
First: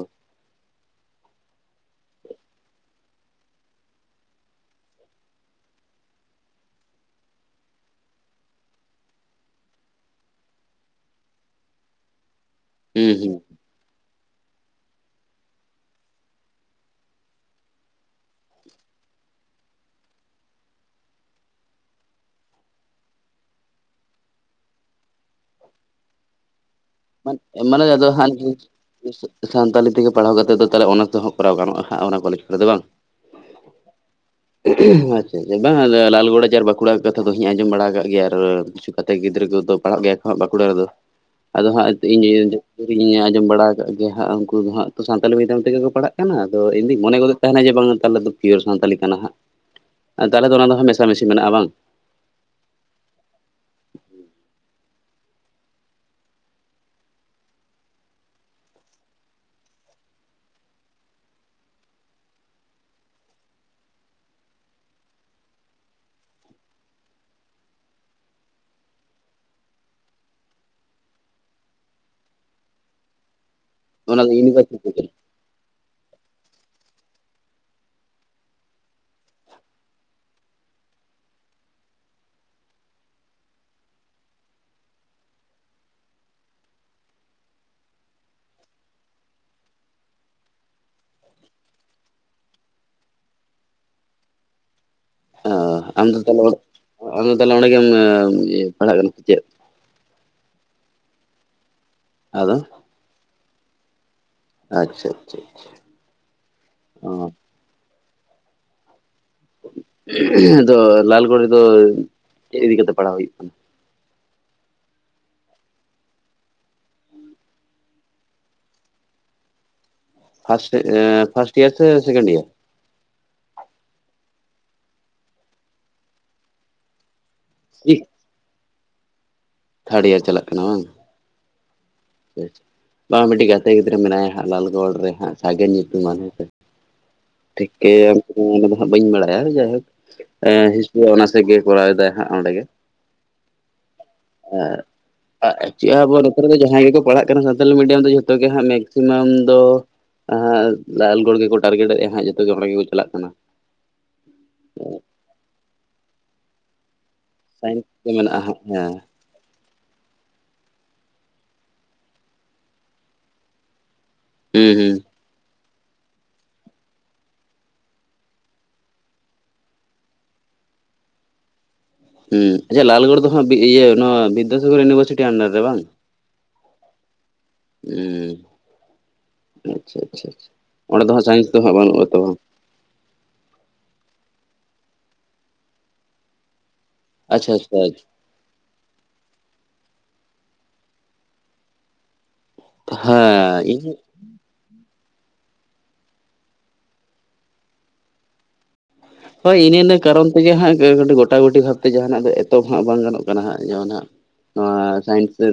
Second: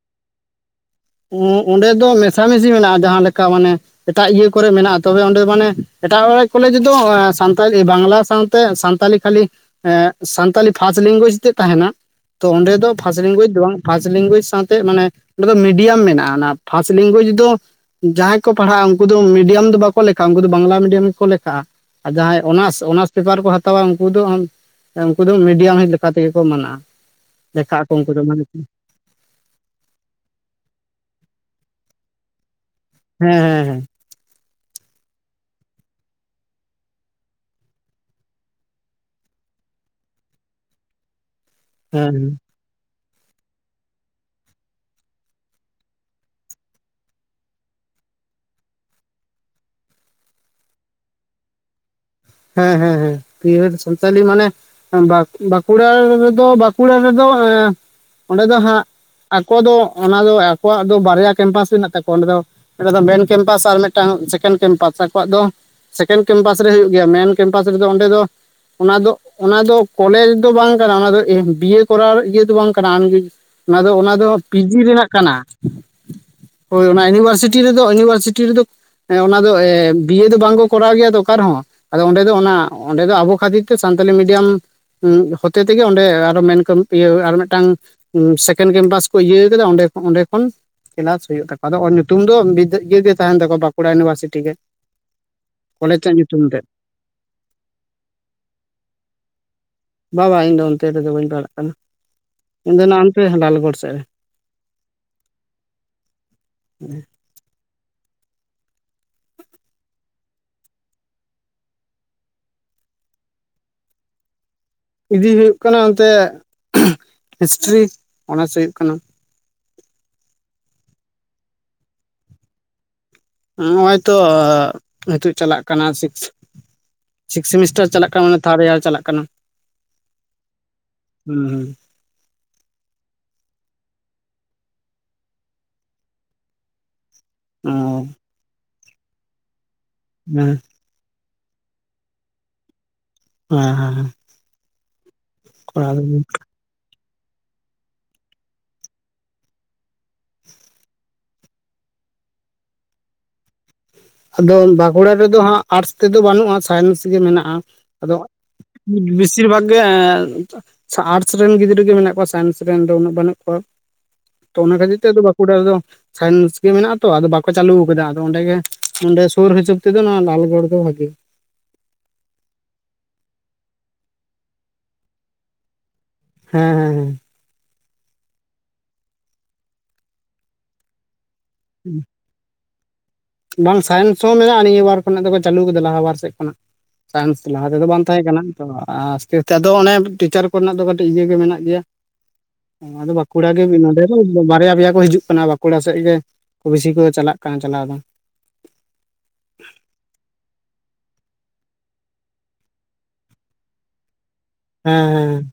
ᱚᱸ ᱚᱸᱰᱮ ᱫᱚ ᱢᱮᱥᱟ ᱢᱤᱥᱤ ᱢᱮᱱᱟᱜᱼᱟ ᱡᱟᱦᱟᱸ ᱞᱮᱠᱟ ᱢᱟᱱᱮ ᱮᱴᱟᱜ ᱤᱭᱟᱹ ᱠᱚᱨᱮ ᱢᱮᱱᱟᱜᱼᱟ ᱛᱚᱵᱮ ᱚᱸᱰᱮ ᱢᱟᱱᱮ ᱮᱴᱟᱜ ᱦᱚᱲᱟᱜ ᱠᱚᱞᱮᱡᱽ ᱫᱚ ᱥᱟᱱᱛᱟᱞᱤ ᱵᱟᱝᱞᱟ ᱥᱟᱶ ᱛᱮ ᱥᱟᱱᱛᱟᱞᱤ ᱠᱷᱟᱹᱞᱤ ᱮᱸ ᱥᱟᱱᱛᱟᱞᱤ ᱯᱷᱟᱥ ᱞᱮᱝᱜᱩᱣᱮᱡᱽ ᱛᱮᱜ ᱛᱟᱦᱮᱱᱟ᱾ ᱛᱚ ᱚᱸᱰᱮ ᱫᱚ ᱦᱩᱸ ᱯᱷᱟᱥ ᱦᱩᱸ ᱞᱮᱝᱜᱩᱣᱮᱡᱽ ᱫᱚ ᱵᱟᱝ ᱯᱷᱟᱥ ᱞᱮᱝᱜᱩᱣᱮᱡᱽ ᱥᱟᱶᱛᱮ ᱢᱟᱱᱮ ᱚᱸᱰᱮ ᱫᱚ ᱢᱤ ᱰᱤᱭᱟᱹᱢ ᱢᱮᱱᱟᱜᱼᱟ ᱚᱱᱟ ᱯᱷᱟᱥ ᱞᱮᱝᱜᱩᱣᱮᱡᱽ ᱫᱚ ᱡᱟᱦᱟᱸᱭ ᱠᱚ ᱯᱟᱲᱦᱟᱜᱼᱟ ᱩᱝᱠᱩ ᱫᱚ ᱢᱤᱰᱤᱭᱟᱹᱢ ᱫᱚ ᱵᱟᱠᱚ ᱞᱮᱠᱷᱟᱜᱼᱟ ᱩᱝᱠᱩ ᱫᱚ ᱵᱟᱝᱞᱟ ᱢᱤᱰᱤᱭᱟᱹᱢ ᱠᱚ ᱞᱮᱠᱷᱟᱜᱼᱟ᱾ ᱟᱨ ᱡᱟᱦᱟᱸᱭ ᱚᱱᱟᱥ ᱚᱱᱟᱨᱥ ᱯᱮᱯᱟᱨ ᱠᱚ ᱦᱟᱛᱟᱣᱟ ᱩᱱᱠᱩ ᱫᱚ ᱩᱱᱠᱩ ᱫᱚ ᱢᱤᱰᱤᱭᱟᱢ ᱦᱤᱡ ᱞᱮᱠᱟᱛᱮᱜᱮ ᱠᱚ ᱢᱟᱱᱟᱜᱼᱟ᱾ ᱞᱮᱠᱷᱟᱜ ᱢᱟᱱᱮ ᱟᱠᱚ ᱟᱫᱚ ᱩᱱᱠᱩ ᱫᱚ ᱦᱟᱜ ᱢᱟᱱᱮ ᱥᱟᱱᱛᱟᱞᱤ ᱛᱮᱜᱮ ᱯᱟᱲᱦᱟᱣ ᱠᱟᱛᱮᱜ ᱫᱚ ᱛᱟᱦᱚᱞᱮ ᱚᱱᱟ ᱛᱮᱦᱚᱸ ᱠᱚᱨᱟᱣ ᱜᱟᱱᱚᱜᱼᱟ ᱦᱟᱜ ᱚᱱᱟ ᱠᱚᱞᱮᱡᱽ ᱠᱚᱨᱮ ᱫᱚ ᱵᱟᱝ? ᱦᱮᱸ ᱦᱮᱸ ᱦᱮᱸ <inaudible> <inaudible> ᱟᱪᱪᱷᱟ ᱵᱟᱝᱟ ᱞᱟᱞᱜᱚᱲ ᱠᱚᱨᱮᱡ ᱟᱨ ᱵᱟᱸᱠᱩᱲᱟ ᱠᱟᱛᱷᱟ ᱫᱚ ᱤᱧ ᱟᱸᱡᱚᱢ ᱵᱟᱲᱟ ᱟᱠᱟᱫ ᱜᱮᱭᱟ ᱟᱨ ᱠᱤᱪᱷᱩ ᱜᱟᱛᱮ ᱜᱤᱫᱽᱨᱟᱹ ᱠᱚᱫᱚ ᱯᱟᱲᱦᱟᱜ ᱜᱮᱭᱟ ᱠᱚᱜ ᱵᱟᱸᱠᱩᱲᱟ ᱨᱮᱫᱚ ᱟᱫᱚ ᱦᱟᱸᱜ ᱦᱮᱸ ᱤᱧ ᱤᱧ ᱟᱸᱡᱚᱢ ᱵᱟᱲᱟ ᱟᱠᱟᱫ ᱜᱮᱭᱟ ᱦᱟᱸᱜ ᱩᱱᱠᱩ ᱫᱚ ᱦᱟᱸᱜ ᱛᱚ ᱥᱟᱱᱛᱟᱞᱤ ᱢᱤᱰᱤᱭᱟᱢ ᱛᱮᱜᱮ ᱠᱚ ᱯᱟᱲᱦᱟᱜ ᱠᱟᱱᱟ ᱟᱫᱚ ᱤᱧᱫᱚᱧ ᱢᱚᱱᱮ ᱜᱚᱫᱚᱜ ᱛᱟᱦᱮᱱᱟ ᱡᱮ ᱵᱟᱝ ᱛᱟᱦᱚᱞᱮ ᱫᱚ ᱯᱤᱭᱳᱨ ᱥᱟᱱᱛᱟᱞᱤ ᱠᱟᱱᱟ ᱦᱟᱸᱜ ᱛᱟᱦᱚᱞᱮ ᱫᱚ ᱚᱱᱟ ᱫᱚ ᱢᱮᱥᱟᱢᱤᱥᱤ ᱢᱮᱱᱟᱜᱼᱟ ᱵᱟᱝ? ᱦᱮᱸ ᱦᱮᱸ ᱦᱮᱸ ᱯᱤᱭᱳᱨ ᱥᱟᱱᱛᱟᱞᱤ ᱢᱟᱱᱮ ᱵᱟᱸᱠᱩ ᱵᱟᱸᱠᱩᱲᱟ ᱨᱮᱫᱚ ᱵᱟᱸᱠᱩᱲᱟ ᱨᱮᱫᱚ ᱮ ᱚᱸᱰᱮ ᱫᱚ ᱦᱟᱸᱜ ᱟᱠᱚ ᱫᱚ ᱚᱱᱟ ᱫᱚ ᱟᱠᱚᱣᱟᱜ ᱫᱚ ᱵᱟᱨᱭᱟ ᱠᱮᱢᱯᱟᱥ ᱢᱮᱱᱟᱜ ᱛᱟᱠᱚᱣᱟ ᱚᱸᱰᱮ ᱫᱚ ᱢᱤᱫᱴᱮᱱ ᱫᱚ ᱢᱮᱱ ᱠᱮᱢᱯᱟᱥ ᱟᱨ ᱢᱤᱫᱴᱟᱝ ᱥᱮᱠᱮᱱᱰ ᱠᱮᱢᱯᱟᱥ ᱟᱠᱚᱣᱟᱜ ᱫᱚ ᱥᱮᱠᱮᱱᱰ ᱠᱮᱢᱯᱟᱥ ᱨᱮ ᱦᱩᱭᱩᱜ ᱜᱮᱭᱟ ᱢᱮᱱ ᱠᱮᱢᱯᱟᱥ ᱨᱮᱫᱚ ᱚᱸᱰᱮ ᱫᱚ ᱚᱱᱟ ᱫᱚ ᱚᱱᱟ ᱫᱚ ᱠᱚᱞᱮᱡᱽ ᱫᱚ ᱵᱟᱝ ᱠᱟᱱᱟ ᱚᱱᱟ ᱫᱚ ᱵᱤᱭᱮ ᱠᱚᱨᱟᱣ ᱤᱭᱟᱹ ᱫᱚ ᱵᱟᱝ ᱠᱟᱱᱟ ᱟᱢ ᱚᱱᱟᱫᱚ ᱚᱱᱟ ᱫᱚ ᱯᱤᱡᱤ ᱨᱮᱱᱟᱜ ᱠᱟᱱᱟ᱾ <inaudible> ᱦᱳᱭ ᱚᱱᱟ ᱤᱭᱩᱱᱤᱵᱷᱟᱨᱥᱤᱴᱤ ᱨᱮᱫᱚ ᱤᱭᱩᱱᱤᱵᱷᱟᱨᱥᱤᱴᱤ ᱨᱮᱫᱚ ᱦᱮᱸ ᱚᱱᱟ ᱫᱚ ᱵᱤᱭᱮ ᱫᱚ ᱵᱟᱝ ᱠᱚ ᱠᱚᱨᱟᱣ ᱜᱮᱭᱟ ᱛᱚ ᱚᱠᱟ ᱨᱮᱦᱚᱸ ᱟᱫᱚ ᱚᱸᱰᱮ ᱫᱚ ᱚᱱᱟ ᱚᱸᱰᱮ ᱫᱚ ᱟᱵᱚ ᱠᱷᱟᱹᱛᱤᱨ ᱛᱮ ᱥᱟᱱᱛᱟᱞᱤ ᱢᱤᱰᱤᱭᱟᱢ ᱦᱚᱛᱮ ᱛᱮᱜᱮ ᱚᱸᱰᱮ ᱟᱨᱚ ᱢᱮᱱ ᱤᱭᱟᱹ ᱟᱨ ᱢᱤᱫᱴᱟᱝ ᱥᱮᱠᱮᱱᱰ ᱠᱮᱢᱯᱟᱥ ᱠᱚ ᱤᱭᱟᱹ ᱟᱠᱟᱫᱟ ᱚᱸᱰᱮ ᱚᱸᱰᱮ ᱠᱷᱚᱱ ᱠᱮᱞᱟᱥ ᱦᱩᱭᱩᱜ ᱛᱟᱠᱚᱣᱟ ᱟᱫᱚ ᱧᱩᱛᱩᱢ ᱫᱚ ᱵᱤᱫᱟᱹᱜ ᱤᱭᱟ. ᱜᱮ ᱛᱟᱦᱮᱱ ᱛᱟᱠᱚᱣᱟ ᱵᱟᱸᱠᱩᱲᱟ ᱤᱭᱩᱱᱤᱵᱷᱟᱨᱥᱤᱴᱤ ᱜᱮ ᱾ ᱚ ᱟᱢᱫᱚ ᱛᱟᱦᱚᱞᱮ ᱟᱢᱫᱚ ᱛᱟᱦᱚᱞᱮ ᱚᱸᱰᱮᱜᱮᱢ ᱤᱭᱟᱹ ᱯᱟᱲᱦᱟᱜ ᱠᱟᱱᱟ ᱥᱮ ᱪᱮᱫ? ᱵᱟ ᱵᱟᱝ ᱤᱧᱫᱚ ᱚᱱᱛᱮ ᱨᱮᱫᱚ ᱵᱟᱹᱧ ᱯᱟᱲᱟᱜ ᱠᱟᱱᱟ᱾ ᱟᱫᱚ ᱤᱧᱫᱚ ᱱᱟᱱᱛᱮ ᱞᱟᱞᱜᱚᱲ ᱥᱮᱫ ᱨᱮ ᱟᱪᱪᱷᱟ ᱟᱪᱪᱷᱟ ᱟᱪᱪᱷᱟ ᱚᱻ ᱟᱫᱚ ᱞᱟᱞᱜᱚᱲ ᱨᱮᱫᱚ ᱪᱮᱫ ᱤᱫᱤ ᱠᱟᱛᱮᱫ ᱯᱟᱲᱦᱟᱣ ᱦᱩᱭᱩᱜ ᱠᱟᱱᱟ? ᱤᱫᱤ ᱦᱩᱭᱩᱜ ᱠᱟᱱᱟ ᱚᱱᱛᱮ ᱦᱤᱥᱴᱨᱤ ᱚᱱᱟᱨᱥ ᱦᱩᱭᱩᱜ ᱠᱟᱱᱟ᱾ ᱯᱷᱟᱥᱴ ᱤᱭᱟᱨ ᱥᱮ ᱥᱮᱠᱮᱱᱰ ᱤᱭᱟᱨ ᱱᱚᱜ ᱚᱭ ᱛᱚ ᱱᱤᱛᱳᱜ ᱪᱟᱞᱟᱜ ᱠᱟᱱᱟ ᱥᱤᱠᱥ ᱥᱤᱠᱥ ᱥᱮᱢᱤᱥᱴᱟᱨ ᱤᱭᱟᱨ? ᱪᱟᱞᱟᱜ ᱠᱟᱱᱟ ᱱᱤᱛ ᱛᱷᱟᱲ ᱮᱭᱟᱨ ᱪᱟᱞᱟᱜ ᱠᱟᱱᱟ᱾ ᱛᱷᱟᱨᱰ ᱤᱭᱟᱨ ᱪᱟᱞᱟᱜ ᱠᱟᱱᱟ ᱵᱟᱝ ᱾ ᱦᱩᱸ ᱦᱩᱸ ᱵᱟᱝ ᱢᱤᱫᱴᱤᱡ ᱜᱟᱛᱮ ᱜᱤᱫᱽᱨᱟᱹ ᱢᱮᱱᱟᱭᱟ ᱦᱟᱸᱜ ᱞᱟᱞᱜᱚᱲ ᱨᱮ ᱦᱟᱜ ᱥᱟᱜᱮᱱ ᱧᱩᱛᱩᱢᱟᱱ ᱦᱮᱸ ᱥᱮ ᱴᱷᱤᱠ ᱦᱩᱸ ᱚ <unintelligible> ᱵᱟᱹᱧ ᱵᱟᱲᱟᱭᱟ ᱡᱟᱭᱦᱳᱠ ᱦᱮᱸ ᱮ ᱦᱤᱥ <unintelligible> ᱚᱱᱟᱨᱥ ᱨᱮᱜᱮ ᱠᱚᱨᱟᱣ ᱫᱟᱭ ᱦᱟᱜ ᱚᱸᱰᱮ ᱜᱮ ᱾ <unintelligible> ᱮ ᱠᱚᱲᱟ ᱪᱮᱫ ᱟᱵᱚ ᱜᱤᱫᱽᱨᱟᱹ ᱱᱚᱛᱮ ᱨᱮᱫᱚ ᱡᱟᱦᱟᱸᱭ ᱜᱮᱠᱚ ᱯᱟᱲᱦᱟᱜ ᱥᱟᱱᱛᱟᱞᱤ ᱢᱤᱰᱤᱭᱟᱢ ᱫᱚ ᱡᱷᱚᱛᱚ ᱜᱮ ᱦᱟᱸᱜ ᱢᱮᱠᱥᱤᱢᱟᱢ ᱫᱚ ᱦᱟᱜ ᱞᱟᱞᱜᱚᱲ ᱜᱮᱠᱚ ᱴᱟᱨᱜᱮᱴ ᱮᱜᱼᱟ ᱾ ᱦᱟᱸᱜ ᱡᱚᱛᱚ ᱜᱮ ᱚᱸᱰᱮ ᱜᱮᱠᱚ ᱪᱟᱞᱟᱜ ᱠᱟᱱᱟ᱾ ᱟᱫᱚ ᱵᱟᱸᱠᱩᱲᱟ ᱨᱮᱫᱚ ᱦᱟᱸᱜ ᱟᱨᱴᱥ ᱛᱮᱫᱚ ᱵᱟᱹᱱᱩᱜᱼᱟ ᱥᱟᱭᱮᱱᱥ ᱜᱮ ᱢᱮᱱᱟᱜ ᱼᱟ ᱥᱟᱭᱮᱱᱥ ᱫᱚ ᱟᱫᱚ ᱢᱮᱱᱟᱜᱼᱟ ᱦᱟᱸᱜ ᱦᱮᱸ <unintelligible> ᱵᱮᱥᱤᱨ ᱵᱷᱟᱜᱽ ᱜᱮ ᱟᱴᱥ ᱨᱮᱱ ᱜᱤᱫᱽᱨᱟᱹ ᱜᱮ ᱢᱮᱱᱟᱜ ᱠᱚᱣᱟ ᱥᱟᱭᱮᱱᱥ ᱨᱮᱱ ᱫᱚ ᱩᱱᱟᱹᱜ ᱵᱟᱹᱱᱩᱜ ᱠᱚᱣᱟ᱾ ᱛᱚ ᱦᱩᱸ ᱚᱱᱟ ᱦᱩᱸ ᱠᱷᱟᱹᱛᱤᱨ ᱛᱮ ᱵᱟᱸᱠᱩᱲᱟ ᱨᱮᱫᱚ ᱥᱟᱭᱮᱱᱥ ᱜᱮ ᱢᱮᱱᱟᱜ ᱟᱛᱚ ᱟᱫᱚ ᱵᱟᱠᱚ ᱪᱟᱹᱞᱩ ᱠᱟᱫᱟ ᱟᱫᱚ ᱚᱸᱰᱮ ᱜᱮ ᱱᱚᱰᱮ ᱥᱩᱨ ᱦᱤᱥᱟᱵ ᱛᱮᱫᱚ ᱞᱟᱞᱜᱚᱲ ᱜᱮ ᱵᱷᱟᱹᱜᱮ ᱦᱩᱸ ᱟᱪᱪᱷᱟ ᱞᱟᱞᱜᱚᱲ ᱫᱚ ᱦᱟᱸᱜ ᱤᱭᱟᱹ ᱱᱚᱣᱟ ᱵᱤᱨᱫᱟᱥᱟᱜᱚᱨ ᱤᱭᱩᱱᱤᱵᱷᱟᱨᱥᱤᱴᱤ ᱟᱱᱰᱟᱨ ᱨᱮ ᱵᱟᱝ ᱦᱮᱸ ᱦᱮᱸ ᱦᱮᱸ ᱩᱸ ᱟᱪᱪᱷᱟ ᱟᱪᱪᱷᱟ ᱟᱪᱪᱷᱟ ᱚᱸᱰᱮ ᱫᱚ ᱦᱟᱸᱜ ᱥᱟᱭᱮᱱᱥ ᱫᱚ ᱦᱟᱸᱜ ᱵᱟᱹᱱᱩᱜ ᱟᱛᱚ ᱵᱟᱝ? ᱵᱟᱝ ᱥᱟᱭᱮᱱᱥ ᱦᱚᱸ ᱢᱮᱱᱟᱜᱼᱟ ᱱᱤᱭᱟᱹ ᱵᱟᱨ ᱠᱷᱚᱱᱟᱜ ᱫᱚᱠᱚ ᱪᱟᱹᱞᱩ ᱠᱟᱫᱟ ᱞᱟᱦᱟ ᱵᱟᱨ ᱥᱮᱫ ᱠᱷᱚᱱᱟᱜ। ᱥᱟᱭᱮᱱᱥ ᱟᱪᱪᱷᱟ ᱞᱟᱦᱟ ᱟᱪᱪᱷᱟ ᱛᱮᱫᱚ ᱵᱟᱝ ᱛᱟᱦᱮᱸ ᱠᱟᱱᱟ ᱛᱚ ᱟᱥᱛᱮ ᱟᱥᱛᱮ ᱟᱫᱚ ᱚᱱᱮ ᱴᱤᱪᱟᱨ ᱠᱚᱨᱮᱱᱟᱜ ᱫᱚ ᱠᱟᱹᱴᱤᱡ ᱤᱭᱟᱹᱜᱮ ᱢᱮᱱᱟᱜ ᱜᱮᱭᱟ। ᱟᱫᱚ ᱵᱟᱸᱠᱩᱲᱟ ᱜᱮ ᱦᱮᱸ ᱤᱧ ᱱᱚᱸᱰᱮ ᱫᱚ ᱵᱟᱨᱭᱟ ᱯᱮᱭᱟ ᱠᱚ ᱦᱤᱡᱩᱜᱼᱟ। ᱠᱟᱱᱟ ᱵᱟᱸᱠᱩᱲᱟ ᱥᱮᱫ ᱜᱮ ᱵᱤᱥᱤ ᱠᱚ ᱪᱟᱞᱟᱜ ᱠᱟᱱᱟ ᱪᱟᱞᱟᱣ ᱫᱚ। ᱦᱳᱭ ᱤᱱᱟᱹ ᱤᱱᱟᱹ ᱠᱟᱨᱚᱱ ᱛᱮᱜᱮ ᱦᱟᱸᱜ ᱜᱚᱴᱟ ᱜᱩᱴᱤ ᱵᱷᱟᱵᱛᱮ ᱡᱟᱦᱟᱱᱟᱜ ᱫᱚ ᱮᱛᱚᱦᱚᱵ ᱫᱚᱦᱟᱸᱜ ᱵᱟᱝ ᱜᱟᱱᱚᱜ ᱠᱟᱱᱟ ᱦᱟᱸᱜ ᱡᱟᱦᱟᱱᱟᱜ ᱱᱚᱣᱟ ᱦᱮᱸ ᱥᱟᱭᱮᱱᱥ ᱦᱮᱸ ᱨᱮ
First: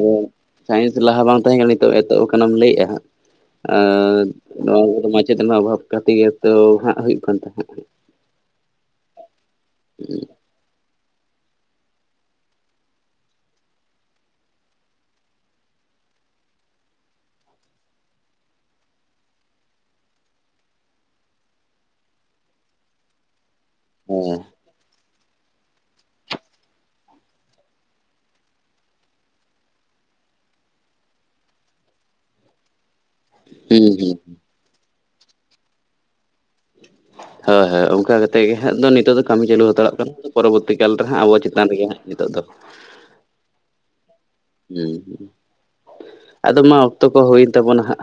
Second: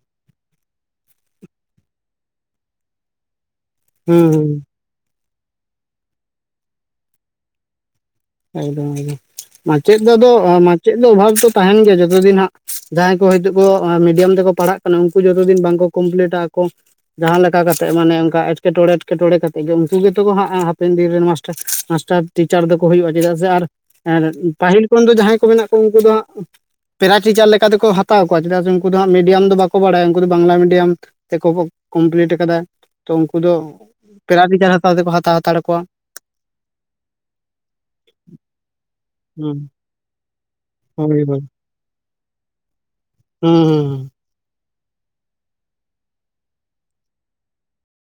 ᱥᱟᱭᱮᱱᱥ ᱞᱟᱦᱟ ᱵᱟᱝ ᱛᱟᱦᱮᱸ ᱠᱟᱱᱟ ᱱᱤᱛᱚᱜ ᱮᱛᱚᱦᱚᱵ ᱠᱟᱱᱟᱢ ᱞᱟᱹᱭᱮᱜᱼᱟ ᱦᱟᱸᱜ। ᱟᱨ ᱦᱩᱸ ᱱᱚᱣᱟ ᱠᱚᱫᱚ ᱢᱟᱪᱮᱫ ᱨᱮᱱᱟᱜ ᱚᱵᱷᱟᱵᱽ ᱠᱷᱟᱛᱤᱨ ᱛᱟᱹᱣ ᱦᱟᱸᱜ ᱦᱩᱭᱩᱜ ᱠᱟᱱ ᱛᱟᱦᱮᱸᱫ। ᱮᱠᱫᱚᱢ ᱮᱠᱫᱚᱢ ᱢᱟᱪᱮᱫ ᱫᱚ ᱟᱫᱚ ᱢᱟᱪᱮᱫ ᱫᱚ ᱚᱵᱷᱟᱵ ᱛᱚ ᱛᱟᱦᱮᱱ ᱜᱮᱭᱟ ᱡᱚᱛᱚ ᱫᱤᱱ ᱦᱟᱸᱜ ᱡᱟᱦᱟᱸᱭ ᱠᱚ ᱦᱭᱛᱳ ᱠᱚ ᱢᱤᱰᱤᱭᱟᱢ ᱛᱮᱠᱚ ᱯᱟᱲᱦᱟᱜ ᱠᱷᱟᱱ ᱩᱱᱠᱩ ᱡᱚᱛᱚ ᱫᱤᱱ ᱵᱟᱝᱠᱚ ᱠᱚᱢᱯᱤᱞᱤᱴᱟ ᱟᱠᱚ ᱡᱟᱦᱟᱸ ᱞᱮᱠᱟ ᱠᱟᱛᱮᱜ ᱢᱟᱱᱮ ᱚᱱᱠᱟ ᱮᱴᱠᱮᱴᱚᱬᱮ ᱮᱴᱠᱮᱴᱚᱬᱮ ᱠᱟᱛᱮᱜ ᱜᱮ ᱩᱱᱠᱩ ᱜᱮᱛᱚ ᱠᱚ ᱦᱟᱸᱜ ᱦᱟᱯᱮᱱ ᱫᱤᱱ ᱨᱮᱱ ᱢᱟᱥ ᱢᱟᱥᱴᱟᱨ ᱴᱤᱪᱟᱨ ᱫᱚᱠᱚ ᱦᱩᱭᱩᱜᱼᱟ ᱪᱮᱫᱟᱜ ᱥᱮ ᱟᱨ ᱦᱮᱸ ᱯᱟᱦᱤᱞ ᱩᱱ ᱫᱚ ᱡᱟᱦᱟᱸᱭ ᱠᱚ ᱢᱮᱱᱟᱜ ᱠᱚᱣᱟ ᱩᱱᱠᱩ ᱫᱚ ᱦᱟᱸᱜ ᱯᱮᱨᱟ ᱴᱤᱪᱟᱨ ᱞᱮᱠᱟᱛᱮᱠᱚ ᱦᱟᱛᱟᱣ ᱠᱚᱣᱟ ᱪᱮᱫᱟᱜ ᱥᱮ ᱩᱱᱠᱩ ᱫᱚ ᱦᱟᱸᱜ ᱢᱤᱰᱤᱭᱟᱢ ᱫᱚ ᱵᱟᱠᱚ ᱵᱟᱲᱟᱭᱟ ᱩᱱᱠᱩ ᱫᱚ ᱵᱟᱝᱞᱟ ᱢᱤᱰᱤᱭᱟᱢ᱾ ᱛᱮᱠᱚ ᱠᱚᱢᱯᱞᱤᱴ ᱠᱟᱫᱟ ᱛᱚ ᱩᱱᱠᱩ ᱫᱚ ᱦᱩᱸ ᱦᱩᱸ ᱯᱮᱨᱟ ᱴᱤᱪᱟᱨ ᱦᱟᱛᱟᱣ ᱛᱮᱠᱚ ᱦᱟᱛᱟᱣ ᱦᱟᱛᱟᱲ ᱠᱚᱣᱟ। ᱦᱳᱭ ᱦᱳᱭ ᱚᱱᱠᱟ ᱠᱟᱛᱮᱜ ᱜᱮ ᱦᱟᱸᱜ ᱫᱚ ᱱᱤᱛᱚᱜ ᱫᱚ ᱠᱟᱹᱢᱤ ᱦᱩᱸ ᱪᱟᱹᱞᱩ ᱦᱟᱛᱟᱲᱚᱜ ᱠᱟᱱᱟ ᱯᱚᱨᱚᱵᱚᱨᱛᱤ ᱠᱟᱞ ᱨᱮᱦᱟᱸᱜ ᱦᱳᱭ ᱟᱵᱚ ᱦᱳᱭ ᱪᱮᱛᱟᱱ ᱨᱮᱜᱮ ᱦᱟᱸᱜ ᱱᱤᱛᱚᱜ ᱫᱚ ᱦᱩᱸ ᱦᱩᱸ ᱦᱩᱸ ᱦᱩᱸ ᱟᱫᱚ ᱢᱟ ᱚᱠᱛᱚ ᱠᱚ ᱦᱩᱭᱮᱱ ᱛᱟᱵᱚᱱᱟ ᱦᱟᱸᱜ